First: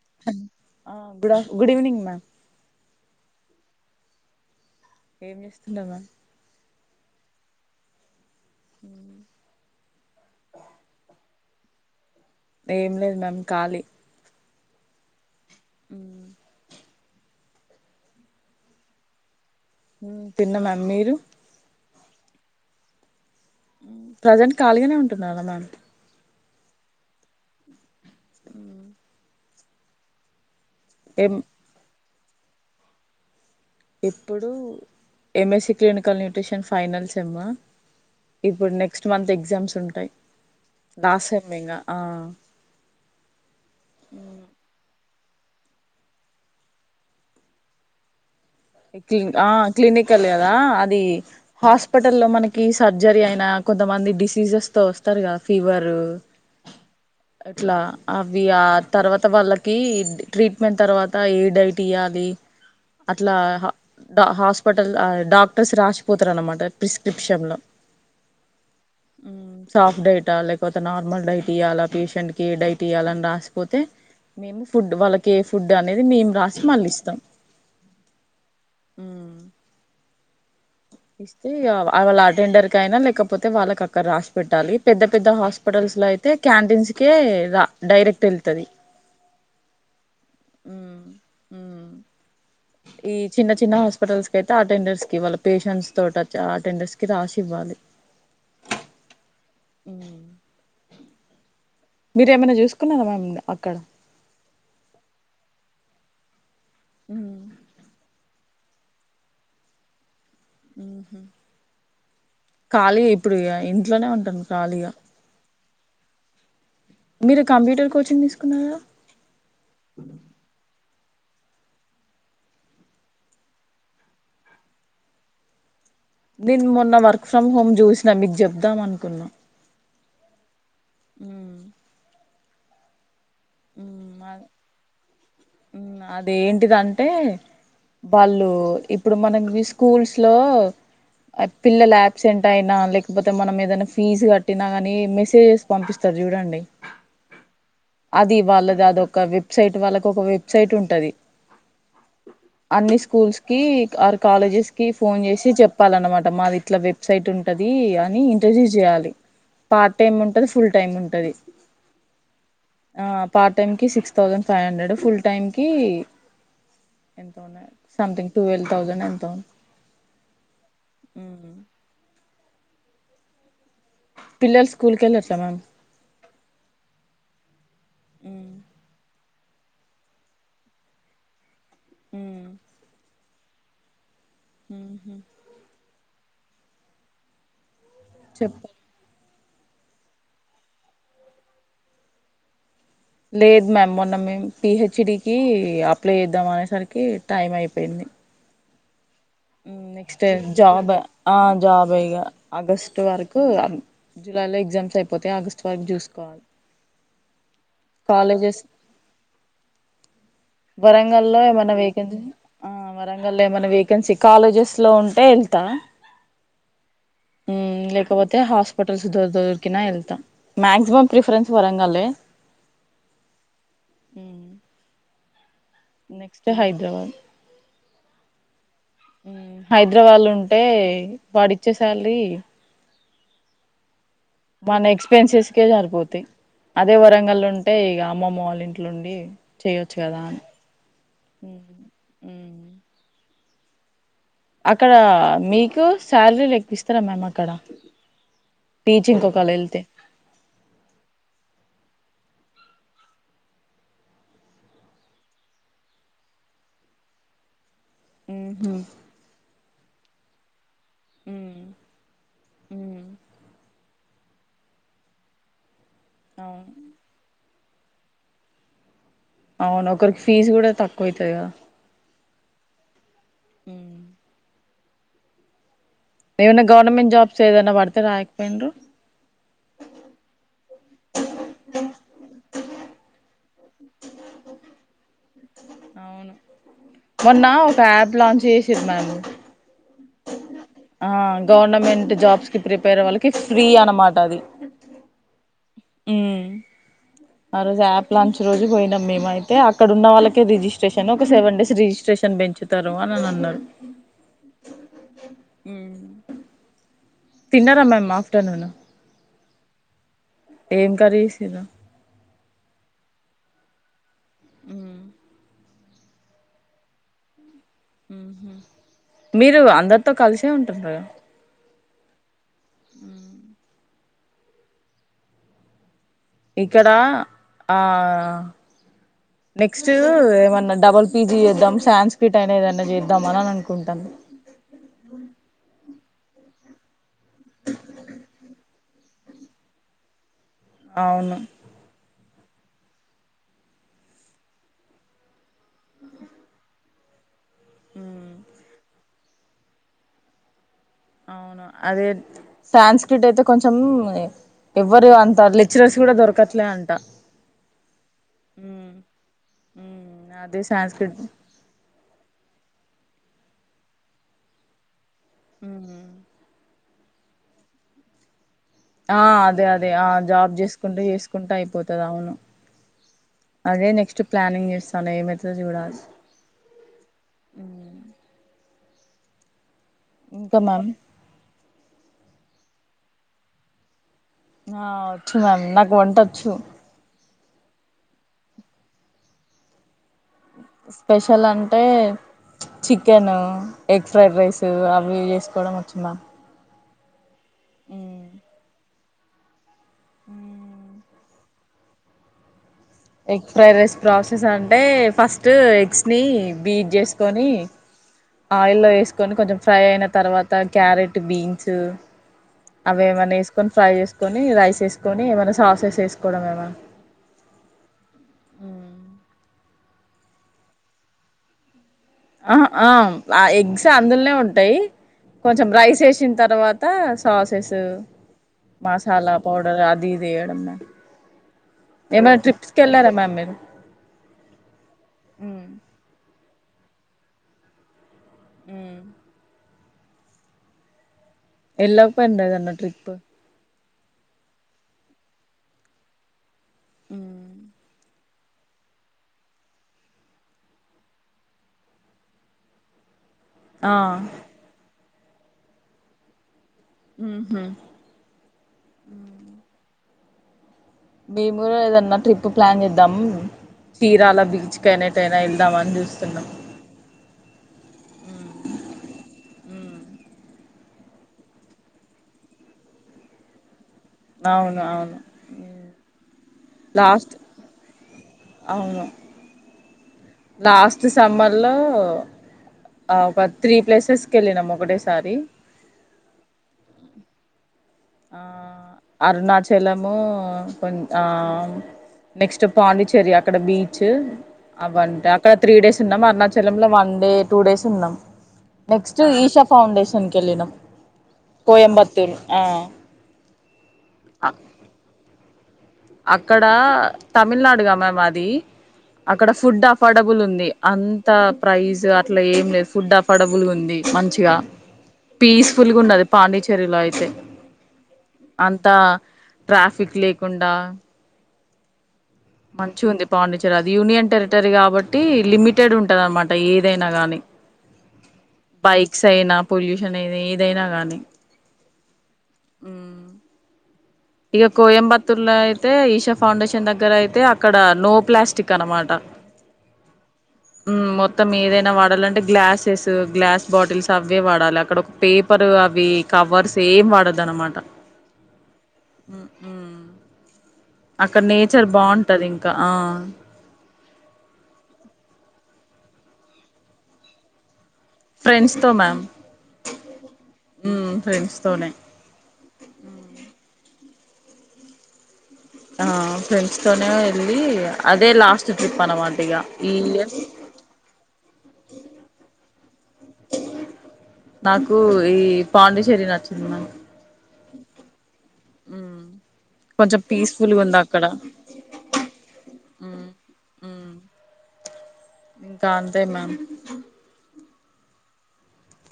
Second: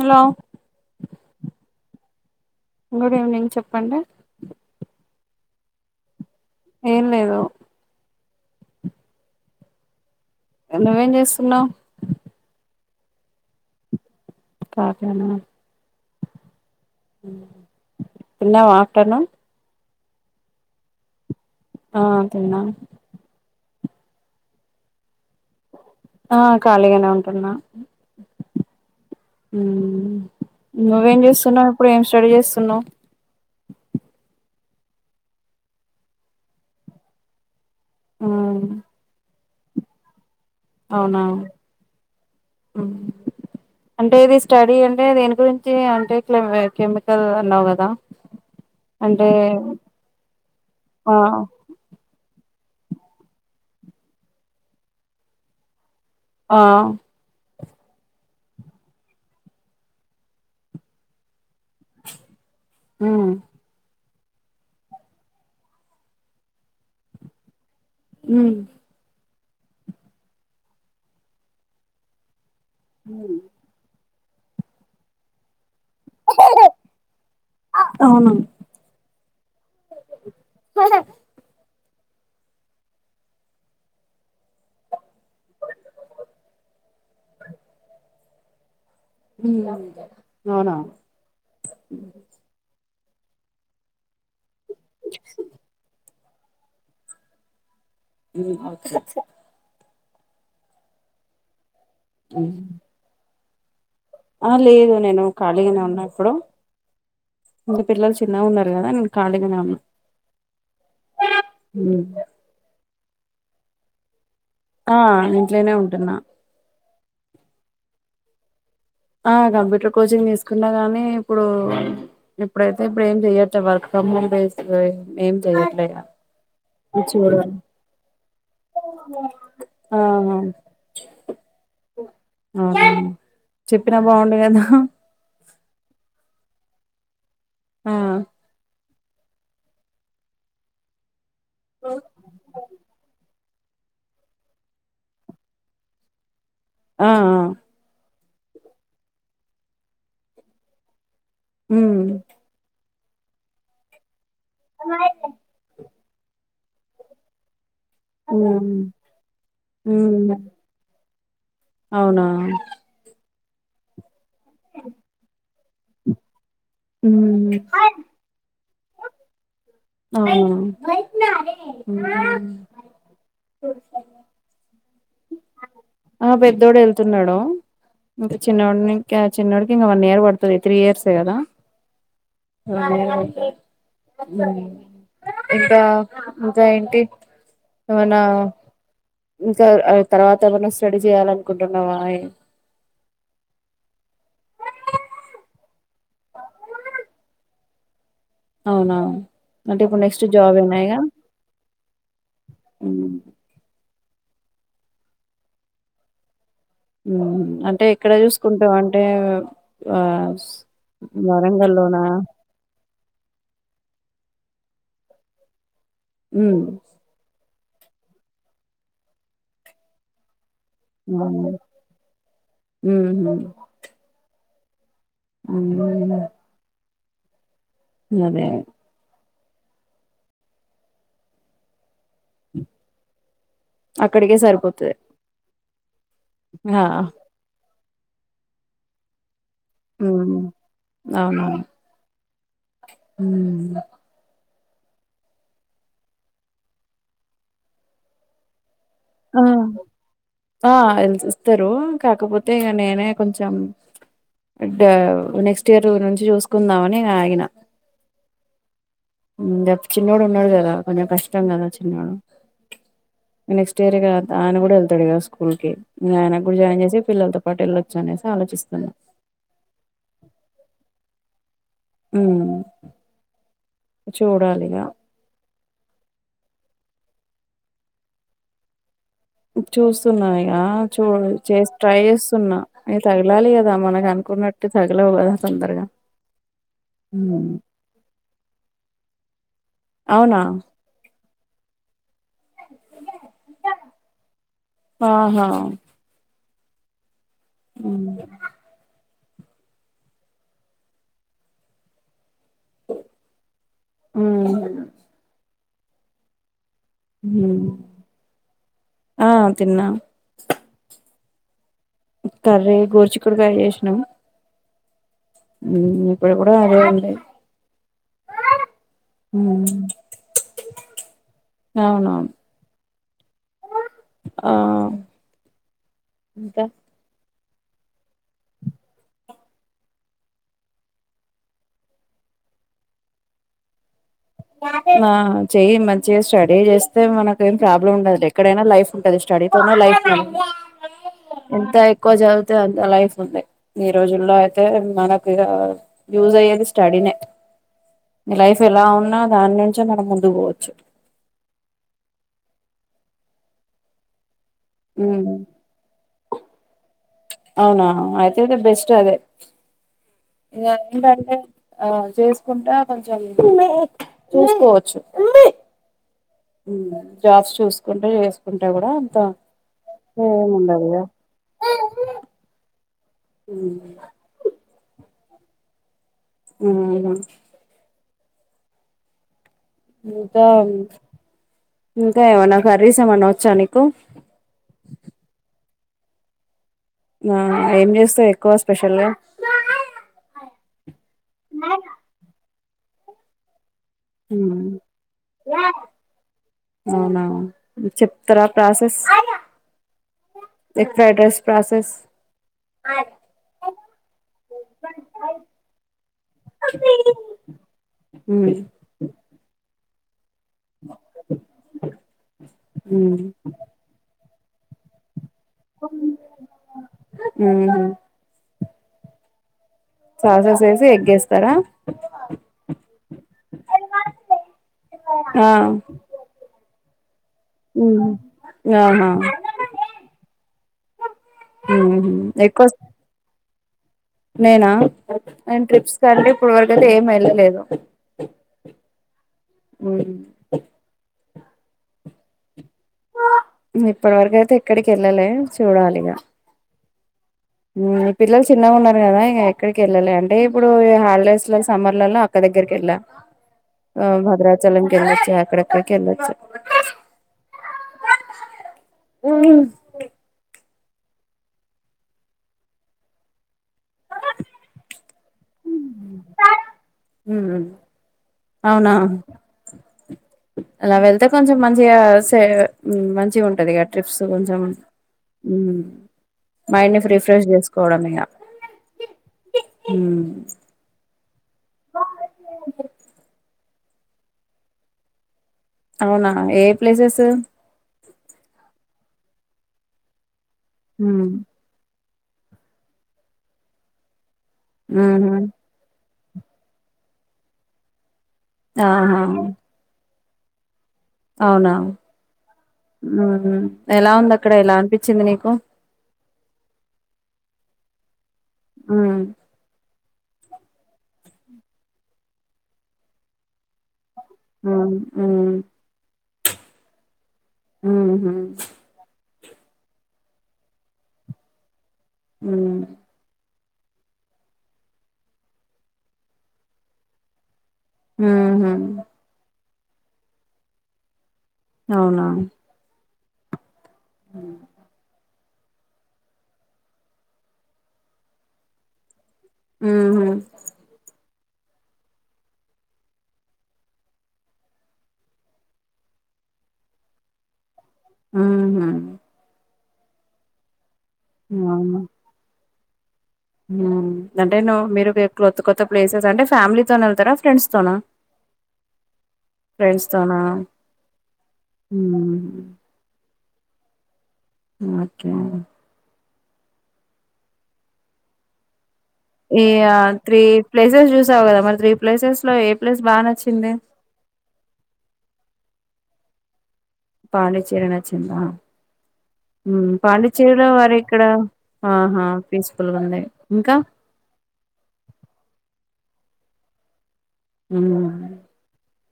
Hello ఆ గుడాఫ్ good evening ma'am good evening చెప్పండి ఏం చేస్తుండవా ఏం లేదు హ ఎందువేం చేస్తున్నా ఏం లేదు మ్యామ్ ఖాళీ కాకేనా ఉ తిన్నావా ఆఫ్టర్నూన్ తిన్న మ్యామ్ మీరు ఆ తిన్న ప్రజెంట్ ఖాళీగానే ఉంటున్నార మ్యామ్ ఆ ఖాళీగానే ఉంటున్నా మ్మ్ నువ్వేం చేస్తున్నావు ఇప్పుడేం స్టడీ చేస్తున్నావ్ ఇప్పుడు M S C clinical nutrition final sem మ్మ్ ఇప్పుడు నెక్స్ట్ మంత్ ఎగ్జామ్స్ ఉంటాయి అవునా లాస్ట్ సెమ్ ఇంగా ఆ అంటే ఇది స్టడీ అంటే గురించి అంటే ఇట్ల కెమికల్ అన్నావ్ గదా ఆ క్లినికల్ గదా అది ఆ హాస్పిటల్ లో మన సర్జరీ అయినా కొంతమంది డిసీజెస్ తో వస్తారు కా ఫీవరు ఆ ఇట్లా అవి ఆ తర్వాత వాళ్ళకి ట్రీట్మెంట్ తర్వాత ఏ డైట్ తీయాలి మ్మ్ అట్లా హాస్పిటల్ ఆ డాక్టర్స్ రాషిపోతారనమాట ప్రిస్క్రిప్షన్ లో మ్మ్ సాఫ్ట్ డైటా లేకపోతే నార్మల్ డైట్ ఇయ్యాలా పేషెంట్ డైట్ ఇయ్యాలని రాసిపోతే మేము ఫుడ్ వాళ్ళకే ఫుడ్ అనేది మేము రాసి మల్లిస్తం అవునా ఇస్తే ఆవా అవాళ్ళ అటెండర్ కయినా లేకపోతే వాళ్ళకి అక్కడ రాసి పెట్టాలి పెద్ద పెద్ద హాస్పిటల్స్ లో అయితే క్యాంటీన్స్ కే రా డైరెక్ట్ ఎల్తది అవునా ఈ చిన్న చిన్న హాస్పిటల్స్ కయితే అటెండర్స్ కి వాళ్ళ పేషెంట్స్ తోట చ అటెండర్స్కి రాశివ్వాల్లి ఉ అచ్చచ్చ ఉ మ్మ్ మీరేమైనా చూసుకున్నారా మ్యామ్ అక్కడ ఆ లేదు నేను ఖాళీగానే ఉన్న ఇప్పుడు ఇంగ పిల్లలు చిన్నగున్నర్ కదా నేను కాలిగానే ఉన్న ఖాళీ ఇప్పుడు ఇగ ఇంట్లోనే ఉంటుం ఆ ఇంట్లోనే ఉంటున్నా మీరు కంప్యూటర్ కోచింగ్ తీసుకున్నారా ఆ కంప్యూటర్ కోచింగ్ తీసుకున్నా గాని ఇప్పుడు ఇప్పుడైతే ఇప్పుడు ఏం చెయ్యట్లే వర్క్ ఫ్రమ్ హోమ్ బేస్ ఏం చెయ్యట్లేగ నేను మొన్న వర్క్ ఫ్రమ్ హోమ్ చూసినా మీకు చెప్దాం అనుకున్నా ఆహా ఉమ్ ఆ ఉ అదేంటిదంటే ఆ వాళ్ళు ఇప్పుడు మనకి జి స్కూల్స్ లో పిల్లలు ఆబ్సెంట్ అయినా లేకపోత్ తే మనం ఏదైనా ఫీజు కట్టినా గానీ మెసేజెస్ పంపిస్తారు చూడండి ఆ ఆ అది వాళ్ళది అదొక వెబ్సైట్ వాళ్ళకి ఒక వెబ్సైట్ ఉంటది ఉ అన్ని స్కూల్స్ కి ఆర్ కాలేజెస్ కి ఫోన్ చేసి చెప్పాలన్నమాట మాది ఇట్లా వెబ్సైట్ ఉంట ది అని ఇంటర్వ్యూ ఉమ్ చేయాలి పార్ట్ టైమ్ ఉమ్ ఉంటది ఫుల్ టైమ్ ఉంటది అవునా ఆ పార్ట్ టైమ్ కి six thousand five hundred full time కి ఎంతో ఉమ్ ఉన్నాయి సంథింగ్ ట్వెల్వ్ థౌజండ్ ఎంతో ఉమ్ అవ్నా పిల్లల్స్ ఆ పెద్దోడు ఎళ్తున్నాడు ఇంక చిన్నోడిని క్య చిన్నోడికి వన్ ఇయర్ పడుతది త్రీ ఇయర్సే కదా ఉ ఉహు ఇంకా ఇంకా ఏంటి ఏమన చెప్ప తర్ తర్వాత ఏమన్నా స్టడీ చేయాలనుకుంటున్నావాయే లేదు మ్యామ్ మొన్న మేము పిహెచ్డికి అప్లై చేద్దాం అనేసరికి టైం అయిపోయింది అవునా అంటే ఇప్పుడు నెక్స్ట్ ఏనా జాబ్ ఇగ ఆ జాబ్ ఇగ ఆగస్ట్ వరకు జులై లో ఎగ్జామ్స్ అయిపోతై ఆగస్ట్ వరకు చూసుకోవాలి అంటే ఎక్కడ కాలేజెస్ చూసుకుంటాం అంటే ఆ వరంగల్లో ఏమైన్నా వరంగల్లోనా వేకెన్సీ ఆ వరంగల్లో ఏమన్నా వేక్ వెకెన్సీ కాలేజెస్ లో ఉంటే ఎళ్తా ఉ ఉ లేకపోతే హాస్పిటల్స్ దొ దొరికినా ఎళ్తా మక్సిమం ఉమ్ ప్రిఫరెన్స్ వరంగళ్లే ఉమ్ అవును నెక్స్ట్ హైదరాబాద్ అదే హుమ్ హైదరాబాద్ లో ఉంటే వాడిచ్చే సాలరీ అక్కడికే సరిపోతది అక్కడికే సారిపోతాయి అదే ఆ వరంగల్ ఉంటే ఇగ అమ్మమ్మ వాళ్ళ ఇంట్లో ఉండి ఉమ్ అవునవును ఉమ్ అక్కడ మీకు శాలరీలు ఎక్కువ ఇస్తారా మ్యామ్ అక్కడ టీచింగ్ ఆ ఒకవేళ వెళ్తే ఆ ఎల్స్ ఇస్తారు కాకపోతే ఇగ నేనే కొంచెం బడ్ నెక్స్ట్ ఇయర్ నుంచి చూసుకుందామని ఇగ ఆగిన హు హు ఉమ్ చిన్నోడు ఉన్నాడు కదా కొంచెం కష్టం గదా చిన్నోడు నెక్స్ట్ ఇయర్ ఇగా ఆయన కూడా వెళ్తాడు కదా స్కూల్ కి ఆయన కూడా అవును జాయిన్ చేసి పిల్లలతో పాటు వెళ్ళొచ్చు అనేసి ఆలోచిస్తున్నా అవును ఒకరికి ఫీజు కూడా తక్కువ అవుతుంది కదా ఉమ్ చూడాలి ఇగా ఏమన్న గవర్నమెంట్ జాబ్స్ ఏదన్నా పడితే రాయకపోయిన్రు చూస్తున్నా ఇగ చూ చేస్ ట్రై చేస్తున్నా ఇగా తగలాలి క దా మనకు అనుకున్నట్టు తగలవు కదా తొందరగా అవును మొన్న హ్మ్. ఒక యాప్ లాంచ్ చేసిరు మ్యామ్ అవునా ఆ గవర్నమెంట్ జాబ్ కి ప్రిపేర్ వాళ్ళకి ఫ్రీ అన్నమాట అది ఆహా ఆ రోజు ఉమ్ యాప్ లాంచ్ రోజు పోయినం మేమైతే అక్కడ ఉన్నవాళ్లకే రిజిస్ట్రేషన్ ఒక సెవెన్ డేస్ రిజిస్ట్రేషన్ బెంచ్ తరు అని అని అన్నారు ఉమ్ తిన్నార మ్యామ్ ఆఫటర్నూన్ ఆ తిన్నా ఏం కర్రి చేసిర్రు కర్రీ గోరుచిక్కుడుకాయ చేసినం ఉ ఉమ్ ఇప్పుడు కూడా అదే ఉంది ఉమ్ హు మీరు అందరితో కలిసే ఉంటురుగా అవునవును ఆ ఇంకా ఇక్కడ ఆ నెక్స్ట్ ఏమన్నా డబల్ పీజీ చేద్దాం సాన్స్క్రిట్ అయినా ఏదన్నా చేద్దామని అని అనుకుంటాన ఆ చెయ్యి మంచిగా స్టడీ చేస్తే మనకి ఏం ప్రాబ్లమ్ ఉండదు ఎక్కడైనా లైఫ్ ఉంటది స్టడీతోనే లై ఫ్ అవును ఎంత ఎక్కువ చదు వుతే అంత లైఫ్ ఉంది ఈ రోజుల్లో అయితే మనకు ఇగా యూజ్ అయ్యేది స్టడీనే మీ లైఫ్ ఎలా ఉన్నా దాని నుంచే మనం ముందుకు పోవచ్చు అవును అదే సాన్స్క్రిట్ అయితే కొంచం ఎవ్వరూ ఉమ్ అంత లెక్చరర్స్ గూడ దొరకట్లే అంట అవునా ఆయితే ఆయితే బెస్ట్ అదే అదే ఇగా సాంస్క్రిట్ ఏంటంటే ఆ చేసుకుంటా కొంచెం ఈమే మే మే చూసుకోవచ్చు ఉమ్ హు ఉమ్మ్ జాబ్స్ చూసుకుంట చేస్ ఆ అదే అదే ఆ జాబ్ జేసుకుంటూ ఏముండదుగా జేసుకుంటా అయిపోతాది అవును ఉమ్ అదే నెక్స్ట్ ప్లానింగ్ జేస్తాన ఏమైతదో జూడాలి ఉమ్మ్ హు ఇంకా ఇంకా ఏమన్నా కర్రీస్ ఏమన్నా వచ్చా నీకు వంటొచ్చు అవున ఏం జేస్తావ్ ఎక్కువ స్పెషల్ గా స్పెషల్ అంటే చికెను ఎగ్ ఫ్రైడ్ ఉమ్ రైస్ అవి ఇవి జేసుకోవడం వచ్చు మామ్ అవునా చెప్తారా process egg fried rice process egg fried rice process అంటే ఫస్ట్ ఎగ్స్ నీ బీట్ జేసుకొని ఉమ్ ఆయిల్లో ఏసుకొని కొంచెం ఫ్రై అయిన తర్వాత త క్యారెట్ బీన్స్ ఉమ్ అవేవన్నా ఏసుకొని ఫ్రై జేసుకొని రైస్ ఏసుకొని మే ఏమన్నా సాస్స్ ఏసుకోవడం ఏమన్ ఉమ్ సాస్స్ ఏసి ఎగ్గేస్తారా ఆహా ఆ ఆ ఎగ్స్ అందుల్నే ఉంటాయి ఆ కొంచెం రైస్ ఏసిన్ తర్వాత త్త సాస్స్ ఉమ్ ఆహా మసాలా పౌడర్ అది ఇది ఏయడం ఉహు ఏమన్నా ఎక్కువ ట్రిప్స్కి వెళ్లారా మామ్ మీరు నేనా మ్మ్ నేన్ ట్రిప్స్ కంటే ఇప్పడి వరకు అయితే ఏం ఏళ్లలేదు మ్మ్ ఉమ్ ఎళ్లకపోయిన్రు ఏదన్నా ట్రిప్ ఇప్పడి వరకేయితే ఎక్కడికి ఏళ్లలే చూడాలిగా ఉమ్మ్ ఉమ్మ్ ఈ పిల్లలు చిన్నగా ఉన్నారు గదా ఇక ఎక్కడికి వెళ్లాలే అంటే ఇప్పుడు హాలిడేస్ ల సమ్మర్ల అక్క దెగ్ దెగ్గరికేళ్ళాం ఆ భద్రాచలంకేళ్ళొచ్చు అక్కడక్కడికి ఏళ్ళచ్చ ఉమ్ హు ఉ మేము గూడ ఏదన్నా ట్రిప్ ప్లాన్ చేద్దాం చీరాల బీచ్ కైన ఏటైనా ఏళ్ ద్దాం అని జూస్తున్నాం ఉ అవునా అలా వెళ్తే కొంచెం మంచిగా సే మంచి గుంటది గట్ ట్రిప్స్ కొంచెం అవును అవును మైండ్‌ని ఫ్రీ లాస్ట్ ఫ్రెష్ చేసుకోవడం ఇగ అవును ఉమ్మ్ లాస్ట్ సమ్మర్ లో ఆ పద్ త్రీ ప్లేసెస్‌కి కేళ్లినాం ఒకటేసారి అవునా ఏ ఏ ప్లేసెసు ఆ అరుణాచలము కొంచ్ ఆ హ్మ్. నెక్స్ట్ పాండిచ్చేరి అక్కడ బీచ్ అవటం హుహు. అక్కడ త్రీ డేస్ తిన్నాం అరుణాచలంల వన్ డే టూ డేస్ ఉన్నాం ఆహా నెక్స్ట్ ఈషా ఫౌండేషన్ [unintelligible] కోయంబత్తూర్ ఆ ఉ ఎలా ఉంది అ అక్కడ ఎలా అనిపించిది నీకు అక్కడ తమిళనాడు గా మ్యామ్ అది అవునా అక్కడ ఫుడ్ అ అఫోర్డబుల్ ఉంది అంత ప్రైజ్ అట్లా ఏం లేదు ఫుడ్ అఫోర్డబుల్ ఉంది మంచిగా అవునా పీస్ఫుల్గా ఉండది పాండిచ్చేరిలో అయితే హుహు. అంతా ట్రాఫిక్ లేకుండ మంచి ఉంది పాండి చె అది యూనియన్ టెరిటరీ కాబట్టి లిమిటెడ్ ఉంటది అనమాట ఏదైనా గాని హు పొల్యూషన్ అయిది ఏదైనా కానీ అవునా ఇగ కోయంబత్తూర్ లో అయితే ఈషా ఫౌండేషన్ దగ్గర అయితే అక్కడ నో ప్లాస్టిక్ అనమాట ఊ మ్మ్ మొత్తం ఏదైన వాడాలంటే గ్లాసెస్ గ్లాస్ బాటిల్స్ అవే వాడాలి అక్కడ ఒక పేపర్ అవి కవర్స్ ఏం వాడద్దు అనమాట హు హు అక్కడ నేచర్ అవును. బాగుంటది ఇంకా ఆ అంటే మీరు కొత్త కొత్త ప్లేసెస్ అంటే ఫ్యామిలీతోనే వెళ్తారా ఫ్రెండ్స్ తోన ఫ్రెండ్స్ తో మ్యామ్ ఫ్రెండ్స్ తోన మ్మ్ ఫ్రెండ్స్ తోనే [inaudible] ఓకే ఆ ఫ్రెండ్స్ తోనే వెళ్ళి అదే లాస్ట్ ట్రిప్ అనమాట ఇగ ఈ ఇయర్ తీ ప్లేసెస్ చు త్రీ ప్లేసెస్ లో ఏ ప్లేస్ బాగ నచ్చింది నాకు ఈ పాండిచ్చేరి నచ్చింది మ్యమ్ పాండిచరి నచ్చింద ఉ పాండిచ్చేరిలో వారి ఇక్కడ ఆహా పీస్ ఫుల్ల్గ ఉంది మ్మ్ ఇంకా మ్మ్ ఇంకా అంతే మ్యామ్ ఉ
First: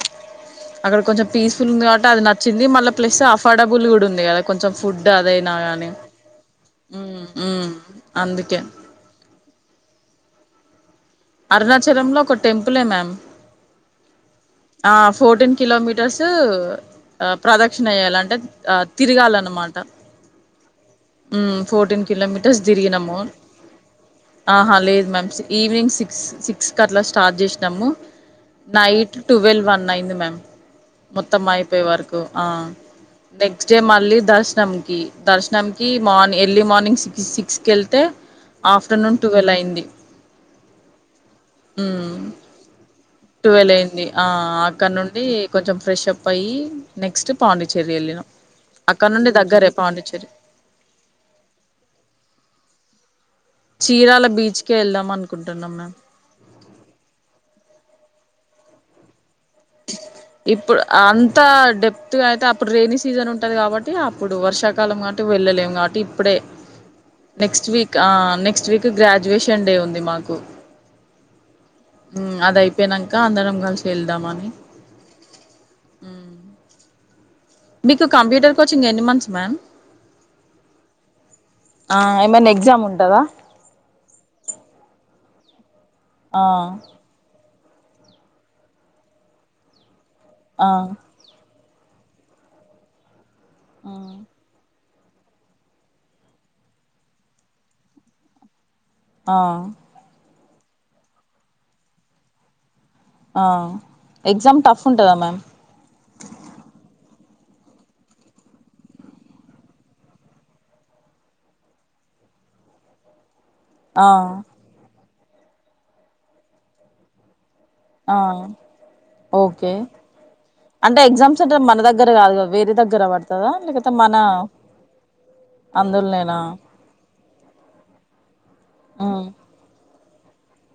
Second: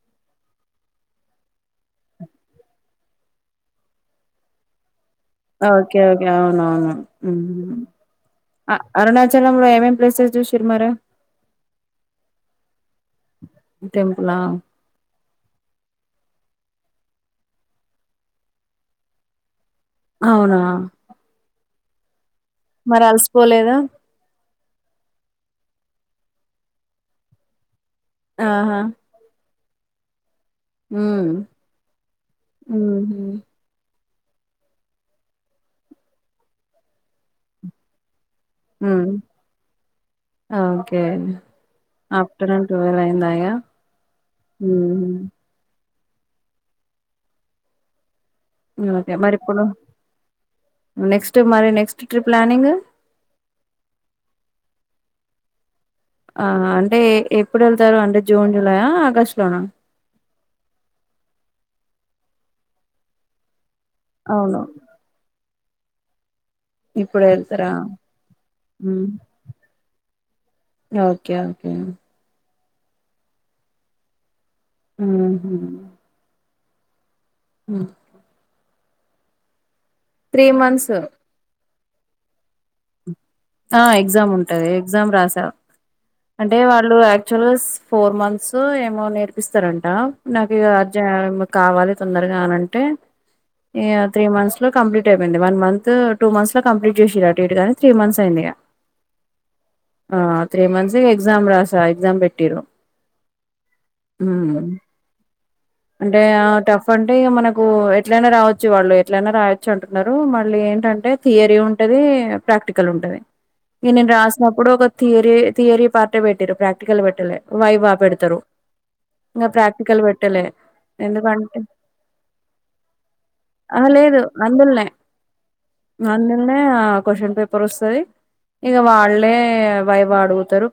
[inaudible] అక్కడ కొంచెం పీస్ఫుల్ ఉంది కాబట్టి అది నచ్చింది మళ్ళీ ప్లస్ అఫడబుల్ కూడ ఉంది కదా కొంచెం ఫుడ్ అదైనా గానీ ఓకే ఒకే అవును అవును మ్మ్ మ్మ్ అందుకే అరుణచలంలో ఏమేం ప్లేసెస్ చుసిరు మరి అరుణచలంలో ఒక టెంపులే మ్యామ్ టెంపులా ఆ ఫోర్టీన్ కిలోమీటర్స్ ఆ ప్రదక్షణ ఎయాలి అంటే తిరగాలన్మాట అవునా ఫోటీన్ కిలో మరి అలసిపోలేద ఆహా లేదు మ్యామ్ ఈవినింగ్ సిక్స్ సిక్స్కి అట్ల స్టార్ట్ చేసినాము ఆహా నైట్ ట్వెల్వ్ వన్ అయింది మ్యామ్ హ్మ్ మొత్తం అయిపోయే వరకు ఉహు నెక్స్ట్ డే మళ్ళీ దర్శనం కి దర్శనం కి మార్ని ఎర్లీ మార్నింగ్ సిక్ సిక్స్ కెళ్తే ఉమ్ ఆఫ్టర్నూన్ టువెల్ అయింది. ఓకే ఉమ్, ఆఫ్టర్నున్ ట్వెల్వ్ అయిందా ఇయా ట్వెల్వ్ అయింది ఆ అక్కడ నుండి కొంచెం ఫ్రెష్ప్ అయ్యి నెక్స్ట్ పాండిచ్చేరి ఎళ్ళినం. ఓకే మరిప్పుడు నెక్స్ట్ మరి నెక్స్ట్ ట్రిప్ ప్లానింగ్? చీరాల బీచ్కే ఎళ్దాం అనుకుంటున్నం మేమ్ ఆ అంటే ఏ ఎప్పుడు ఎళ్తారు అంటే జూన్ జులాయా, ఆగస్టు లోనా? ఇప్పుడు ఆ అంత డెప్త్ గా అయితే అప్పుడు రెయినీ సీజన్ ఉంటది కాబట్ టే అప్పుడు అవును వర్షాకాలం కాబట్టి వెళ్ళలేము కాబట్టి ఇప్పుడే ఇప్పుడే నెక్స్ట్ వెళ్తారా వీక్ ఆ నెక్స్ట్ వీక్ ఉమ్ గ్రాడ్యుయేషన్ డే ఉంది మాకు. Okay okay. యినంక అందరం కలిసి ఎళ్దామని. ఆహ మీకు కంప్యూటర్ కోచింగ్ ఎన్ని మంత్స్ మ్యామ్? త్రీ మంత్స్ ఆ ఏమన్నా ఎగ్జామ్ ఉంటదా? ఆ ఎగ్జామ్ ఉంటది, ఎగ్జామ్ రాసా. ఆ అంటే వాళ్ళు యాక్చువల్ గా ఫోర్ మంత్స్ ఏమో నేర్పిస్తరంట నాకు ఇగ ఆ అర్జె కావాలి తొందరగా అనంటే ఇగ త్రీ మంత్స్ లో కంప్లీట్ అయిపోయింది వన్ మంత్ టూ మంత్స్ లో కంప్లీట్ చేసిర్రట ఇటు గానీ త్రీ మంత్స్ అయింది ఇగ ఆ ఆ త్రీ మంత్స్ ఇగ ఎగ్జామ్ రాసా, ఎగ్జామ్ పెట్టిర్రు. ఆ ఎగ్జామ్ టఫ్ ఉంటదా మ్యామ్? అంటే ఆ టఫ్ అంటే మనకు ఎట్లయినా రావచ్చు, వాళ్ళు ఎట్లయిన రాయచ్చు అంటున్నారు, మళ్ళీ ఏంటంటే థియరీ ఉంటది, ప్రాక్టికల్ ఉంటది. ఇగ ఆ నేను రాసినప్పుడు ఒక థియరీ థియరీ పార్టే పెట్టిరు, ప్రాక్టికల్ పెట్టలే. వైవా ఆ బెడతరు, ఇంగ ఓకే ప్రాక్టికల్ పెట్టలే. అంటే ఎగ్జామ్స్ అంటే ఎందుకంటే మన దగ్గర కాదుగా, వేరే దగ్గర పడుతదా ఆహా లేకపోతే మన లేదు అందులోనేనా అందుల్నే ఆ క్వశ్చన్ పేపర్ వస్తది ఇగ ఉమ్. వాళ్లే వైవ అడుగుతరు.